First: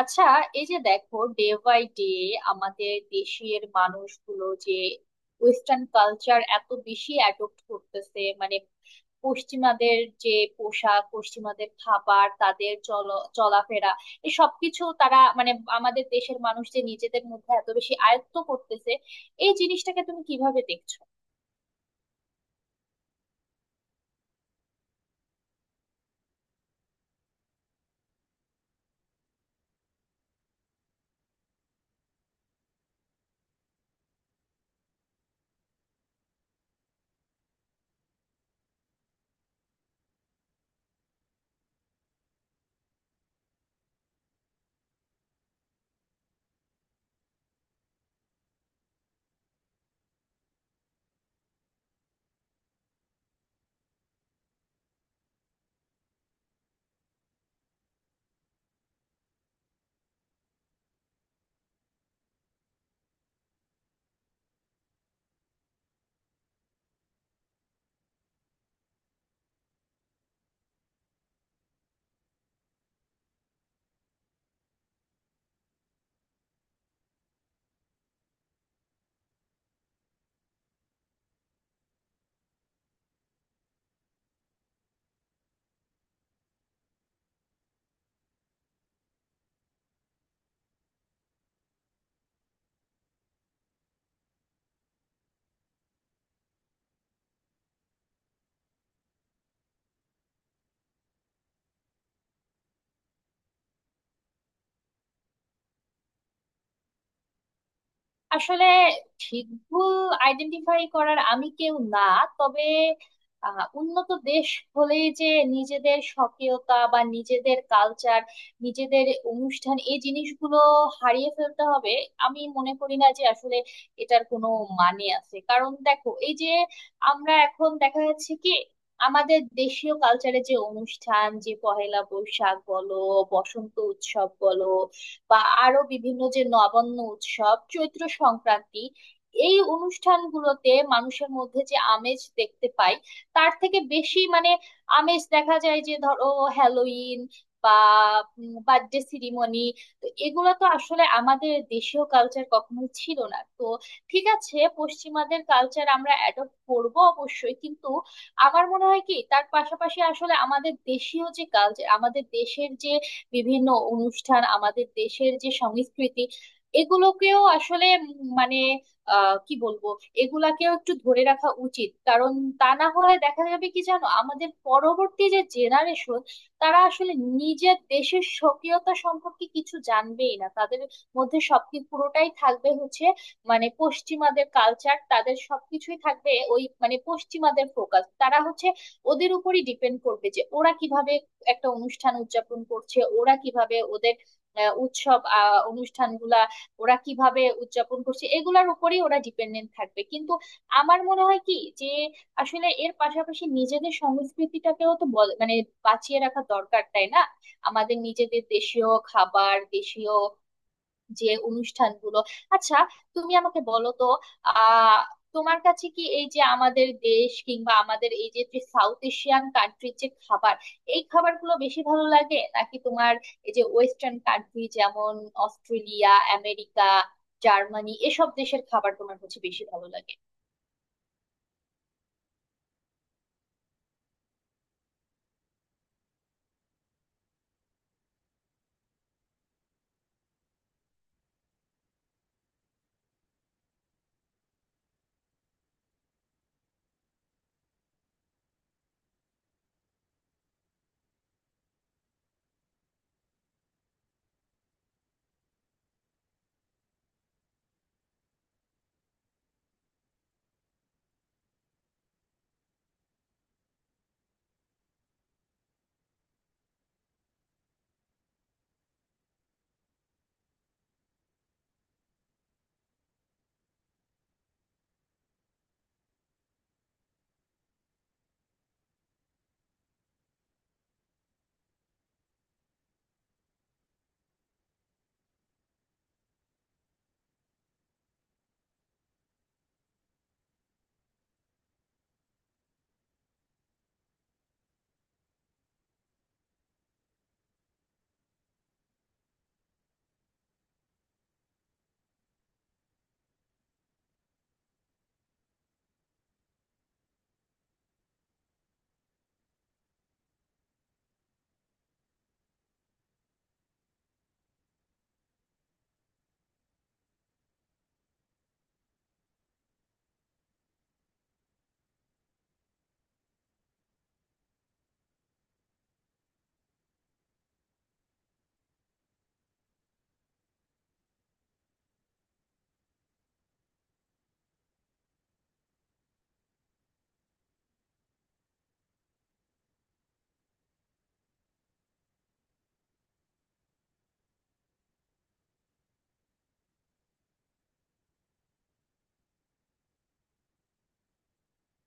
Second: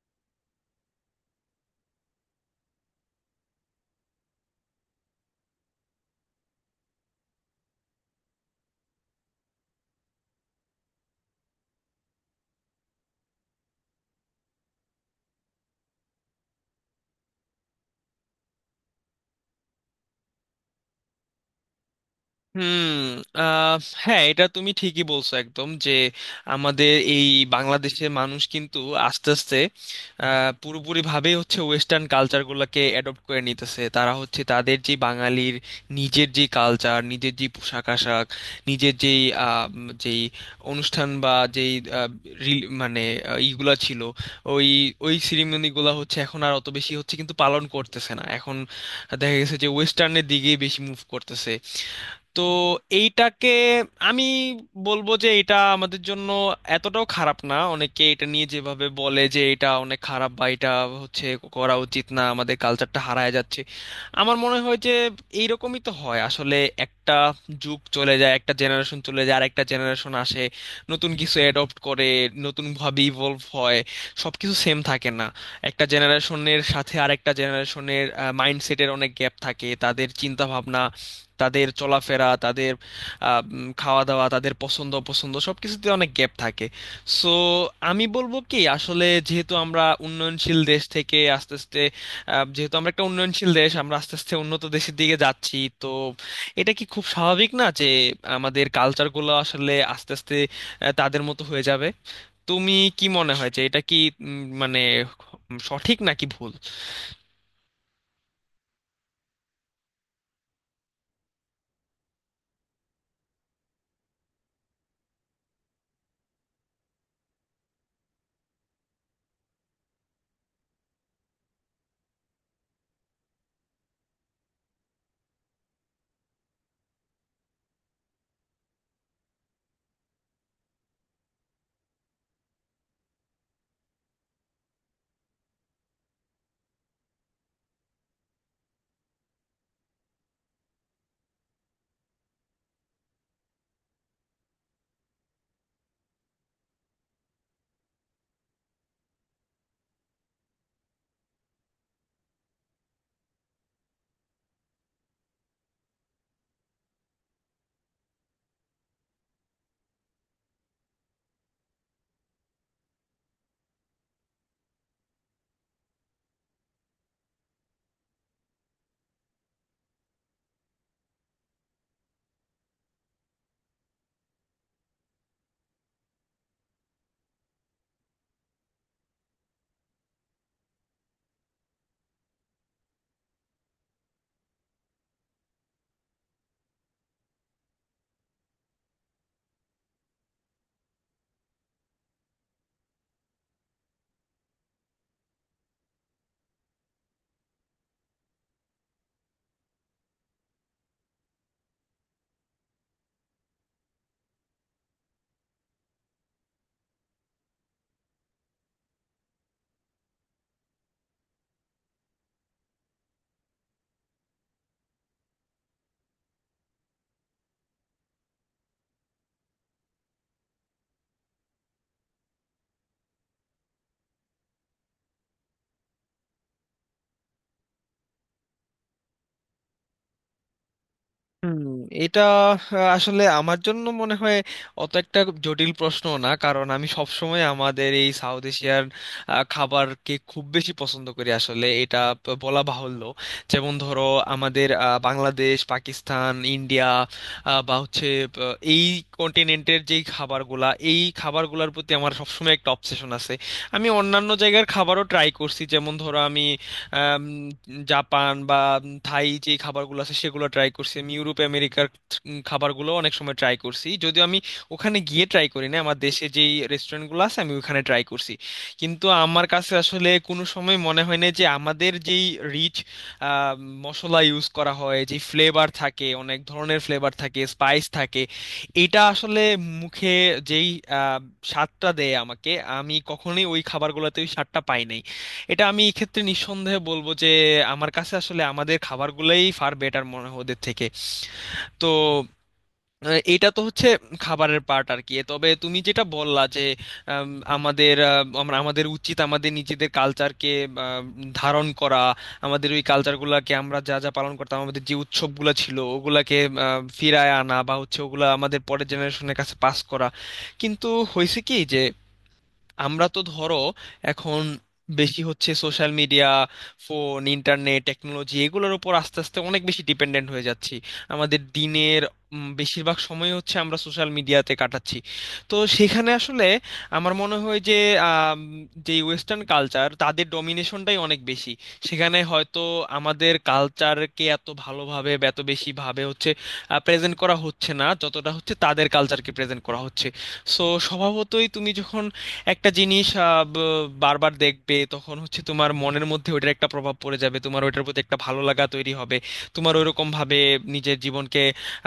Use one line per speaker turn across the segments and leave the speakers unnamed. আচ্ছা, এই যে দেখো, ডে বাই ডে আমাদের দেশের মানুষগুলো যে ওয়েস্টার্ন কালচার এত বেশি অ্যাডপ্ট করতেছে, মানে পশ্চিমাদের, যে পোশাক, পশ্চিমাদের খাবার, তাদের চলাফেরা, এই সবকিছু তারা মানে আমাদের দেশের মানুষ যে নিজেদের মধ্যে এত বেশি আয়ত্ত করতেছে, এই জিনিসটাকে তুমি কিভাবে দেখছো?
হুম। আহ, হ্যাঁ, এটা তুমি ঠিকই বলছো একদম যে আমাদের এই বাংলাদেশের মানুষ কিন্তু আস্তে আস্তে পুরোপুরি ভাবেই হচ্ছে ওয়েস্টার্ন কালচারগুলোকে অ্যাডপ্ট করে নিতেছে। তারা হচ্ছে তাদের যে বাঙালির নিজের যে কালচার, নিজের যে পোশাক আশাক, নিজের যেই অনুষ্ঠান বা আহ, মানে ইগুলা ছিল, ওই ওই সেরিমনিগুলো হচ্ছে এখন আর অত বেশি হচ্ছে কিন্তু পালন করতেছে না এখন। দেখা গেছে যে ওয়েস্টার্নের দিকেই বেশি মুভ করতেছে। তো এইটাকে আমি বলবো যে এটা আমাদের জন্য এতটাও খারাপ না। অনেকে এটা নিয়ে যেভাবে বলে যে এটা অনেক খারাপ বা এটা হচ্ছে করা উচিত না, আমাদের কালচারটা হারায় যাচ্ছে। আমার মনে হয় যে এইরকমই তো হয় আসলে। একটা যুগ চলে যায়, একটা জেনারেশন চলে যায়, আর একটা জেনারেশন আসে, নতুন কিছু অ্যাডপ্ট করে, নতুনভাবে ইভলভ হয়। সব কিছু সেম থাকে না। একটা জেনারেশনের সাথে আরেকটা জেনারেশনের মাইন্ডসেটের অনেক গ্যাপ থাকে। তাদের চিন্তা ভাবনা, তাদের চলাফেরা, তাদের খাওয়া দাওয়া, তাদের পছন্দ অপছন্দ সব কিছুতে অনেক গ্যাপ থাকে। সো আমি বলবো কি আসলে, যেহেতু আমরা উন্নয়নশীল দেশ থেকে আস্তে আস্তে যেহেতু আমরা একটা উন্নয়নশীল দেশ, আমরা আস্তে আস্তে উন্নত দেশের দিকে যাচ্ছি। তো এটা কি খুব স্বাভাবিক না যে আমাদের কালচারগুলো আসলে আস্তে আস্তে তাদের মতো হয়ে যাবে? তুমি কি মনে হয় যে এটা কি মানে সঠিক নাকি ভুল?
আসলে ঠিক ভুল আইডেন্টিফাই করার আমি কেউ না। তবে উন্নত দেশ হলেই যে নিজেদের স্বকীয়তা বা নিজেদের কালচার, নিজেদের অনুষ্ঠান, এই জিনিসগুলো হারিয়ে ফেলতে হবে আমি মনে করি না যে আসলে এটার কোনো মানে আছে। কারণ দেখো, এই যে আমরা এখন দেখা যাচ্ছে কি, আমাদের দেশীয় কালচারের যে অনুষ্ঠান, যে পহেলা বৈশাখ বলো, বসন্ত উৎসব বলো, বা আরো বিভিন্ন যে নবান্ন উৎসব, চৈত্র সংক্রান্তি, এই অনুষ্ঠানগুলোতে মানুষের মধ্যে যে আমেজ দেখতে পাই, তার থেকে বেশি মানে আমেজ দেখা যায় যে ধরো হ্যালোইন বা বার্থডে সিরিমনি। তো এগুলো তো আসলে আমাদের দেশীয় কালচার কখনোই ছিল না তো। ঠিক আছে, পশ্চিমাদের কালচার আমরা অ্যাডপ্ট করব অবশ্যই, কিন্তু আমার মনে হয় কি, তার পাশাপাশি আসলে আমাদের দেশীয় যে কালচার, আমাদের দেশের যে বিভিন্ন অনুষ্ঠান, আমাদের দেশের যে সংস্কৃতি, এগুলোকেও আসলে মানে কি বলবো, এগুলাকেও একটু ধরে রাখা উচিত। কারণ তা না হলে দেখা যাবে কি, জানো, আমাদের পরবর্তী যে জেনারেশন, তারা আসলে নিজের দেশের স্বকীয়তা সম্পর্কে কিছু জানবেই না। তাদের মধ্যে সবকিছু পুরোটাই থাকবে হচ্ছে মানে পশ্চিমাদের কালচার, তাদের সবকিছুই থাকবে ওই মানে পশ্চিমাদের ফোকাস। তারা হচ্ছে ওদের উপরই ডিপেন্ড করবে যে ওরা কিভাবে একটা অনুষ্ঠান উদযাপন করছে, ওরা কিভাবে ওদের উৎসব, অনুষ্ঠানগুলা ওরা কিভাবে উদযাপন করছে, এগুলার উপরেই ওরা ডিপেন্ডেন্ট থাকবে। কিন্তু আমার মনে হয় কি যে আসলে এর পাশাপাশি নিজেদের সংস্কৃতিটাকেও তো মানে বাঁচিয়ে রাখা দরকার, তাই না? আমাদের নিজেদের দেশীয় খাবার, দেশীয় যে অনুষ্ঠানগুলো। আচ্ছা, তুমি আমাকে বলো তো, আহ তোমার কাছে কি এই যে আমাদের দেশ কিংবা আমাদের এই যে যে সাউথ এশিয়ান কান্ট্রির যে খাবার, এই খাবারগুলো বেশি ভালো লাগে, নাকি তোমার এই যে ওয়েস্টার্ন কান্ট্রি, যেমন অস্ট্রেলিয়া, আমেরিকা, জার্মানি, এসব দেশের খাবার তোমার হচ্ছে বেশি ভালো লাগে?
হুম। এটা আহ, আসলে আমার জন্য মনে হয় অত একটা জটিল প্রশ্ন না, কারণ আমি সব সময় আমাদের এই সাউথ এশিয়ার খাবারকে খুব বেশি পছন্দ করি আসলে। এটা বলা বাহুল্য। যেমন ধরো আমাদের বাংলাদেশ, পাকিস্তান, ইন্ডিয়া, বা হচ্ছে এই কন্টিনেন্টের যেই খাবারগুলা, এই খাবারগুলোর প্রতি আমার সবসময় একটা অবসেশন আছে। আমি অন্যান্য জায়গার খাবারও ট্রাই করছি, যেমন ধরো আমি আম, জাপান বা থাই যে খাবারগুলো আছে সেগুলো ট্রাই করছি। আমি ইউরোপ আমেরিকার খাবারগুলো অনেক সময় ট্রাই করছি, যদিও আমি ওখানে গিয়ে ট্রাই করি না, আমার দেশে যেই রেস্টুরেন্টগুলো আছে আমি ওখানে ট্রাই করছি। কিন্তু আমার কাছে আসলে কোনো সময় মনে হয় না যে আমাদের যেই রিচ মশলা ইউজ করা হয়, যে ফ্লেভার থাকে, অনেক ধরনের ফ্লেভার থাকে, স্পাইস থাকে, এটা আসলে মুখে যেই আহ, স্বাদটা দেয় আমাকে, আমি কখনোই ওই খাবারগুলোতে ওই স্বাদটা পাই নাই। এটা আমি এই ক্ষেত্রে নিঃসন্দেহে বলবো যে আমার কাছে আসলে আমাদের খাবারগুলোই ফার বেটার মনে হয় ওদের থেকে। তো এটা তো হচ্ছে খাবারের পার্ট আর কি। তবে তুমি যেটা বললা যে আম, আমাদের আমরা আমাদের উচিত আমাদের নিজেদের কালচারকে ধারণ করা, আমাদের ওই কালচারগুলোকে আমরা যা যা পালন করতাম, আমাদের যে উৎসবগুলো ছিল ওগুলাকে ফিরায় আনা বা হচ্ছে ওগুলা আমাদের পরের জেনারেশনের কাছে পাস করা। কিন্তু হয়েছে কি যে আমরা তো ধরো এখন বেশি হচ্ছে social media, phone, internet, technology এগুলোর উপর আস্তে আস্তে অনেক বেশি ডিপেন্ডেন্ট হয়ে যাচ্ছি। আমাদের দিনের বেশিরভাগ সময় হচ্ছে আমরা সোশ্যাল মিডিয়াতে কাটাচ্ছি। তো সেখানে আসলে আমার মনে হয় যে আম, যে ওয়েস্টার্ন কালচার, তাদের ডমিনেশনটাই অনেক বেশি। সেখানে হয়তো আমাদের কালচারকে এত ভালোভাবে বা এত বেশি ভাবে হচ্ছে প্রেজেন্ট করা হচ্ছে না, যতটা হচ্ছে তাদের কালচারকে প্রেজেন্ট করা হচ্ছে। সো স্বভাবতই, তুমি যখন একটা জিনিস বারবার দেখবে তখন হচ্ছে তোমার মনের মধ্যে ওইটার একটা প্রভাব পড়ে যাবে, তোমার ওইটার প্রতি একটা ভালো লাগা তৈরি হবে, তোমার ওইরকম ভাবে নিজের জীবনকে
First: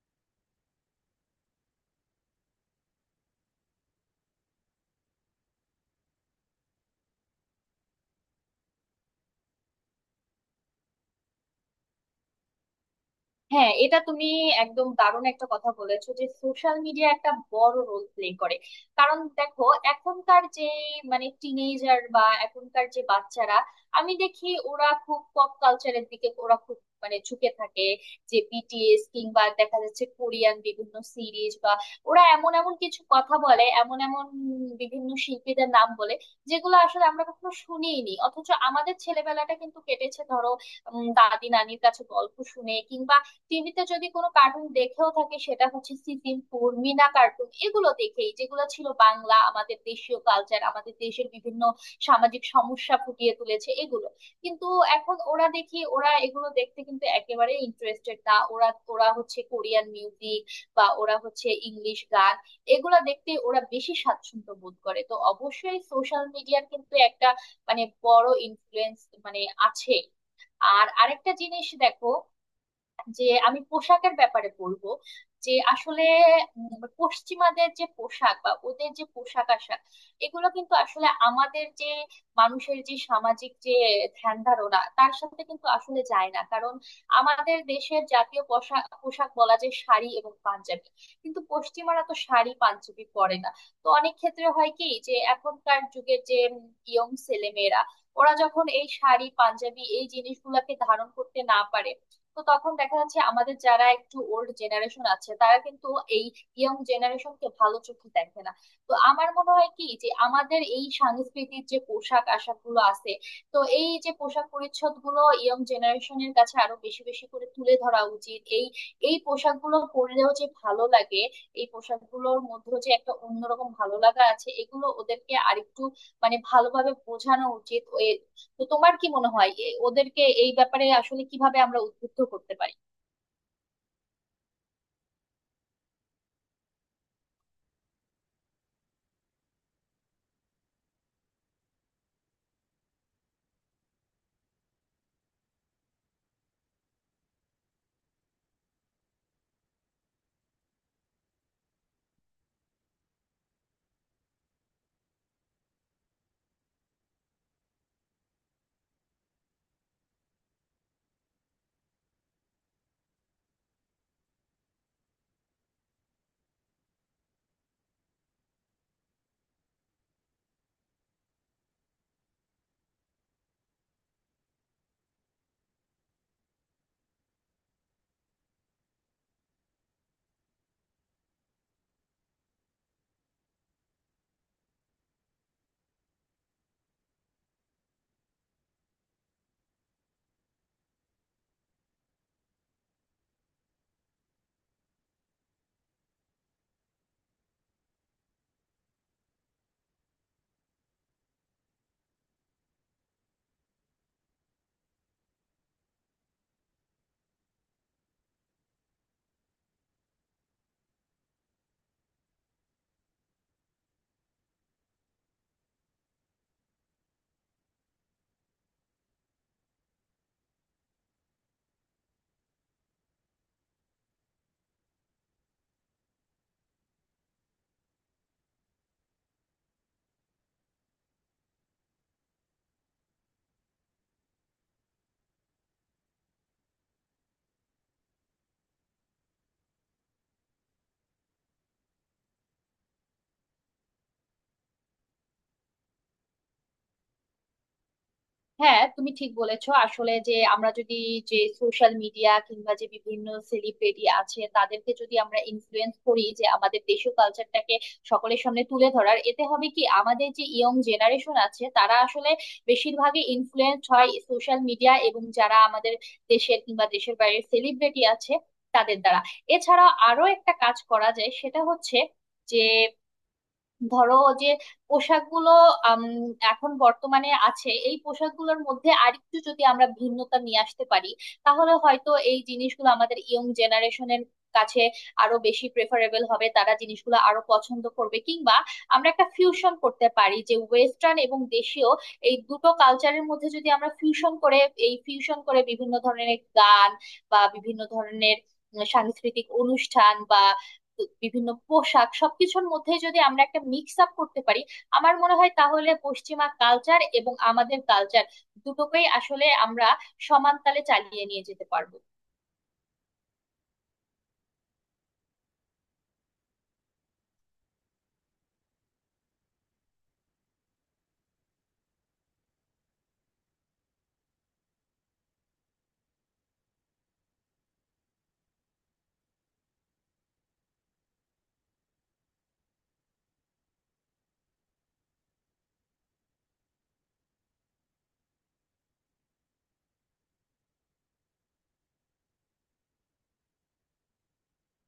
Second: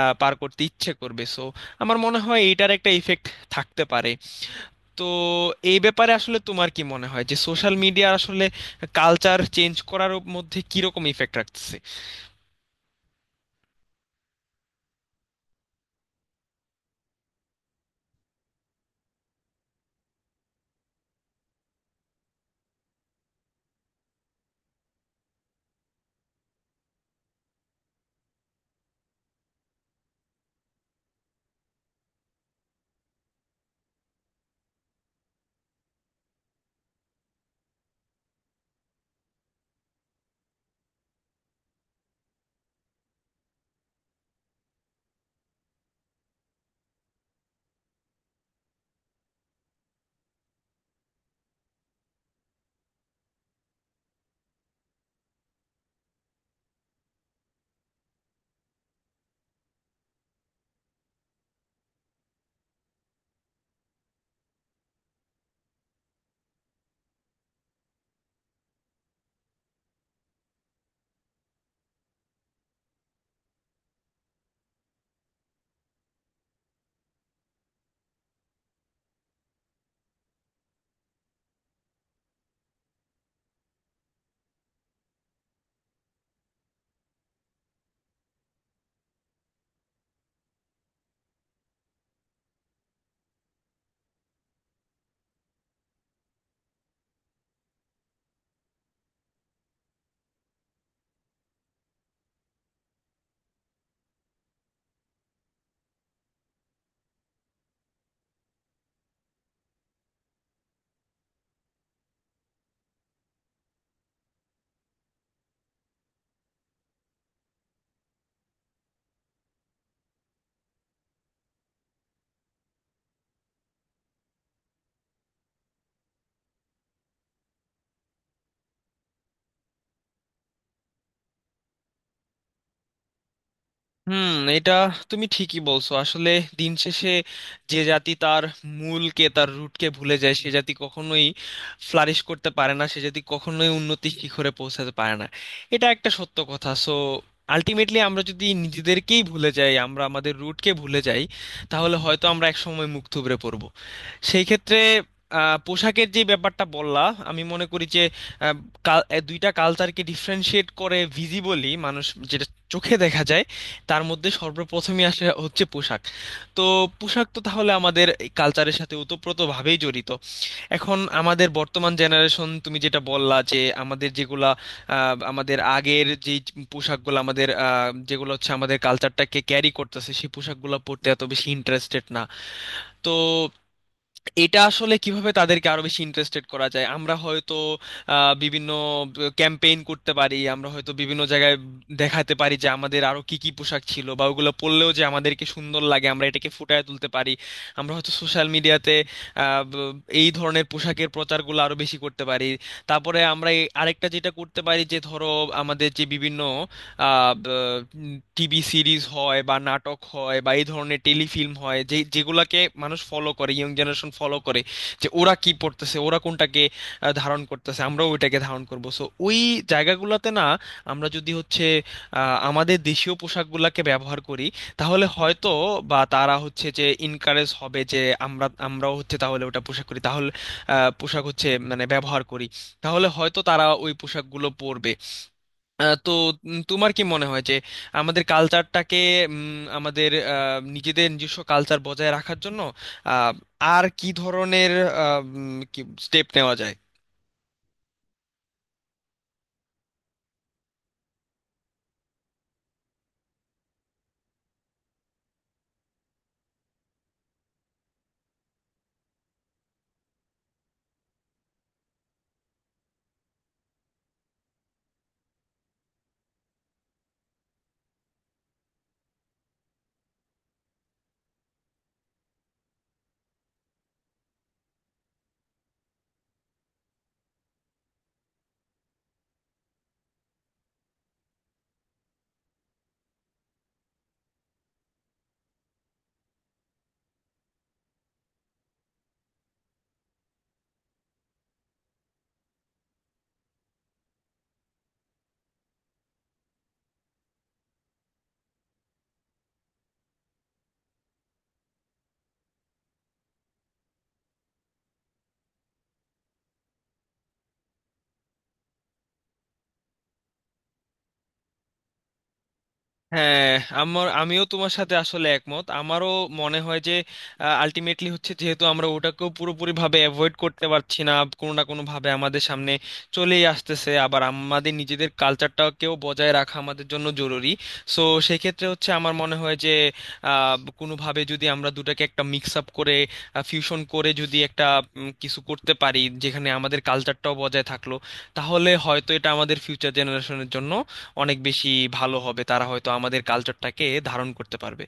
পার করতে ইচ্ছে করবে। সো আমার মনে হয় এইটার একটা ইফেক্ট থাকতে পারে। তো এই ব্যাপারে আসলে তোমার কি মনে হয় যে সোশ্যাল মিডিয়া আসলে কালচার চেঞ্জ করার মধ্যে কিরকম ইফেক্ট রাখছে?
হ্যাঁ, এটা তুমি একদম দারুণ একটা কথা বলেছো যে সোশ্যাল মিডিয়া একটা বড় রোল প্লে করে। কারণ দেখো, এখনকার যে মানে টিনেজার বা এখনকার যে বাচ্চারা, আমি দেখি ওরা খুব পপ কালচারের দিকে ওরা খুব মানে ঝুঁকে থাকে, যে বিটিএস কিংবা দেখা যাচ্ছে কোরিয়ান বিভিন্ন সিরিজ বা ওরা এমন এমন কিছু কথা বলে, এমন এমন বিভিন্ন শিল্পীদের নাম বলে, যেগুলো আসলে আমরা কখনো শুনিনি। অথচ আমাদের ছেলেবেলাটা কিন্তু কেটেছে ধরো দাদি নানির কাছে গল্প শুনে, কিংবা টিভিতে যদি কোনো কার্টুন দেখেও থাকি সেটা হচ্ছে সিসিমপুর, মিনা কার্টুন, এগুলো দেখেই, যেগুলো ছিল বাংলা আমাদের দেশীয় কালচার, আমাদের দেশের বিভিন্ন সামাজিক সমস্যা ফুটিয়ে তুলেছে এগুলো। কিন্তু এখন ওরা, দেখি ওরা এগুলো দেখতে কিন্তু একেবারে ইন্টারেস্টেড না। ওরা ওরা হচ্ছে কোরিয়ান মিউজিক বা ওরা হচ্ছে ইংলিশ গান, এগুলা দেখতে ওরা বেশি স্বাচ্ছন্দ্য বোধ করে। তো অবশ্যই সোশ্যাল মিডিয়ার কিন্তু একটা মানে বড় ইনফ্লুয়েন্স মানে আছে। আর আরেকটা জিনিস দেখো, যে আমি পোশাকের ব্যাপারে বলবো যে আসলে পশ্চিমাদের যে পোশাক বা ওদের যে পোশাক আশাক, এগুলো কিন্তু আসলে আমাদের যে মানুষের যে সামাজিক যে ধ্যান ধারণা, তার সাথে কিন্তু আসলে যায় না। কারণ আমাদের দেশের জাতীয় পোশাক, পোশাক বলা যায় শাড়ি এবং পাঞ্জাবি, কিন্তু পশ্চিমারা তো শাড়ি পাঞ্জাবি পরে না। তো অনেক ক্ষেত্রে হয় কি যে এখনকার যুগের যে ইয়ং ছেলেমেয়েরা, ওরা যখন এই শাড়ি পাঞ্জাবি এই জিনিসগুলোকে ধারণ করতে না পারে, তো তখন দেখা যাচ্ছে আমাদের যারা একটু ওল্ড জেনারেশন আছে তারা কিন্তু এই ইয়ং জেনারেশনকে ভালো চোখে দেখে না। তো আমার মনে হয় কি যে আমাদের এই সাংস্কৃতিক যে পোশাক আশাক গুলো আছে, তো এই যে পোশাক পরিচ্ছদ গুলো ইয়ং জেনারেশনের কাছে আরো বেশি বেশি করে তুলে ধরা উচিত। এই এই পোশাকগুলো পরলেও যে ভালো লাগে, এই পোশাকগুলোর মধ্যে যে একটা অন্যরকম ভালো লাগা আছে, এগুলো ওদেরকে আরেকটু মানে ভালোভাবে বোঝানো উচিত। তো তোমার কি মনে হয় ওদেরকে এই ব্যাপারে আসলে কিভাবে আমরা উদ্বুদ্ধ করতে পারি?
হুম। এটা তুমি ঠিকই বলছো আসলে। দিন শেষে যে জাতি তার মূলকে, তার রুটকে ভুলে যায়, সে জাতি কখনোই ফ্লারিশ করতে পারে না, সে জাতি কখনোই উন্নতি শিখরে পৌঁছাতে পারে না। এটা একটা সত্য কথা। সো আলটিমেটলি আমরা যদি নিজেদেরকেই ভুলে যাই, আমরা আমাদের রুটকে ভুলে যাই, তাহলে হয়তো আমরা একসময় মুখ থুবড়ে পড়বো। সেই ক্ষেত্রে পোশাকের যে ব্যাপারটা বললা, আমি মনে করি যে আহ, এ দুইটা কালচারকে ডিফারেনশিয়েট করে ভিজিবলি মানুষ, যেটা চোখে দেখা যায়, তার মধ্যে সর্বপ্রথমে আসে হচ্ছে পোশাক। তো পোশাক তো তাহলে আমাদের কালচারের সাথে ওতপ্রোতভাবেই জড়িত। এখন আমাদের বর্তমান জেনারেশন, তুমি যেটা বললা যে আমাদের যেগুলা আমাদের আগের যে পোশাকগুলো, আমাদের যেগুলো হচ্ছে আমাদের কালচারটাকে ক্যারি করতেছে, সেই পোশাকগুলো পরতে এত বেশি ইন্টারেস্টেড না। তো এটা আসলে কিভাবে তাদেরকে আরো বেশি ইন্টারেস্টেড করা যায়, আমরা হয়তো বিভিন্ন ক্যাম্পেইন করতে পারি, আমরা হয়তো বিভিন্ন জায়গায় দেখাতে পারি যে আমাদের আরো কি কি পোশাক ছিল বা ওগুলো পরলেও যে আমাদেরকে সুন্দর লাগে, আমরা এটাকে ফুটিয়ে তুলতে পারি। আমরা হয়তো সোশ্যাল মিডিয়াতে এই ধরনের পোশাকের প্রচারগুলো আরো বেশি করতে পারি। তারপরে আমরা আরেকটা যেটা করতে পারি, যে ধরো আমাদের যে বিভিন্ন টিভি সিরিজ হয় বা নাটক হয় বা এই ধরনের টেলিফিল্ম হয়, যেগুলাকে মানুষ ফলো করে, ইয়ং জেনারেশন ফলো করে, যে ওরা কি পড়তেছে, ওরা কোনটাকে ধারণ করতেছে, আমরাও ওইটাকে ধারণ করব। সো ওই জায়গাগুলোতে না আমরা যদি হচ্ছে আমাদের দেশীয় পোশাকগুলোকে ব্যবহার করি, তাহলে হয়তো বা তারা হচ্ছে যে ইনকারেজ হবে যে আমরাও হচ্ছে তাহলে ওটা পোশাক করি, তাহলে পোশাক হচ্ছে মানে ব্যবহার করি, তাহলে হয়তো তারা ওই পোশাকগুলো পরবে। তো তোমার কি মনে হয় যে আমাদের কালচারটাকে, আমাদের নিজেদের নিজস্ব কালচার বজায় রাখার জন্য আহ, আর কি ধরনের কি স্টেপ নেওয়া যায়?
হ্যাঁ, তুমি ঠিক বলেছো আসলে, যে আমরা যদি যে সোশ্যাল মিডিয়া কিংবা যে বিভিন্ন সেলিব্রিটি আছে তাদেরকে যদি আমরা ইনফ্লুয়েন্স করি যে আমাদের দেশীয় কালচারটাকে সকলের সামনে তুলে ধরার, এতে হবে কি আমাদের যে ইয়ং জেনারেশন আছে, তারা আসলে বেশিরভাগই ইনফ্লুয়েন্স হয় সোশ্যাল মিডিয়া এবং যারা আমাদের দেশের কিংবা দেশের বাইরের সেলিব্রিটি আছে তাদের দ্বারা। এছাড়া আরো একটা কাজ করা যায়, সেটা হচ্ছে যে ধরো যে পোশাকগুলো আম, এখন বর্তমানে আছে, এই পোশাকগুলোর মধ্যে আরেকটু যদি আমরা ভিন্নতা নিয়ে আসতে পারি, তাহলে হয়তো এই জিনিসগুলো আমাদের ইয়ং জেনারেশনের কাছে আরো বেশি প্রেফারেবল হবে, তারা জিনিসগুলো আরো পছন্দ করবে। কিংবা আমরা একটা ফিউশন করতে পারি যে ওয়েস্টার্ন এবং দেশীয় এই দুটো কালচারের মধ্যে যদি আমরা ফিউশন করে, বিভিন্ন ধরনের গান বা বিভিন্ন ধরনের সাংস্কৃতিক অনুষ্ঠান বা বিভিন্ন পোশাক, সবকিছুর মধ্যে যদি আমরা একটা মিক্স আপ করতে পারি, আমার মনে হয় তাহলে পশ্চিমা কালচার এবং আমাদের কালচার দুটোকেই আসলে আমরা সমান তালে চালিয়ে নিয়ে যেতে পারবো।
হ্যাঁ, আমিও তোমার সাথে আসলে একমত। আমারও মনে হয় যে আলটিমেটলি হচ্ছে, যেহেতু আমরা ওটাকেও পুরোপুরি ভাবে অ্যাভয়েড করতে পারছি না, কোনো না কোনো ভাবে আমাদের সামনে চলেই আসতেছে, আবার আমাদের নিজেদের কালচারটাকেও বজায় রাখা আমাদের জন্য জরুরি। সো সেক্ষেত্রে হচ্ছে আমার মনে হয় যে আহ, কোনোভাবে যদি আমরা দুটাকে একটা মিক্স আপ করে, ফিউশন করে, যদি একটা কিছু করতে পারি যেখানে আমাদের কালচারটাও বজায় থাকলো, তাহলে হয়তো এটা আমাদের ফিউচার জেনারেশনের জন্য অনেক বেশি ভালো হবে, তারা হয়তো আমাদের কালচারটাকে ধারণ করতে পারবে।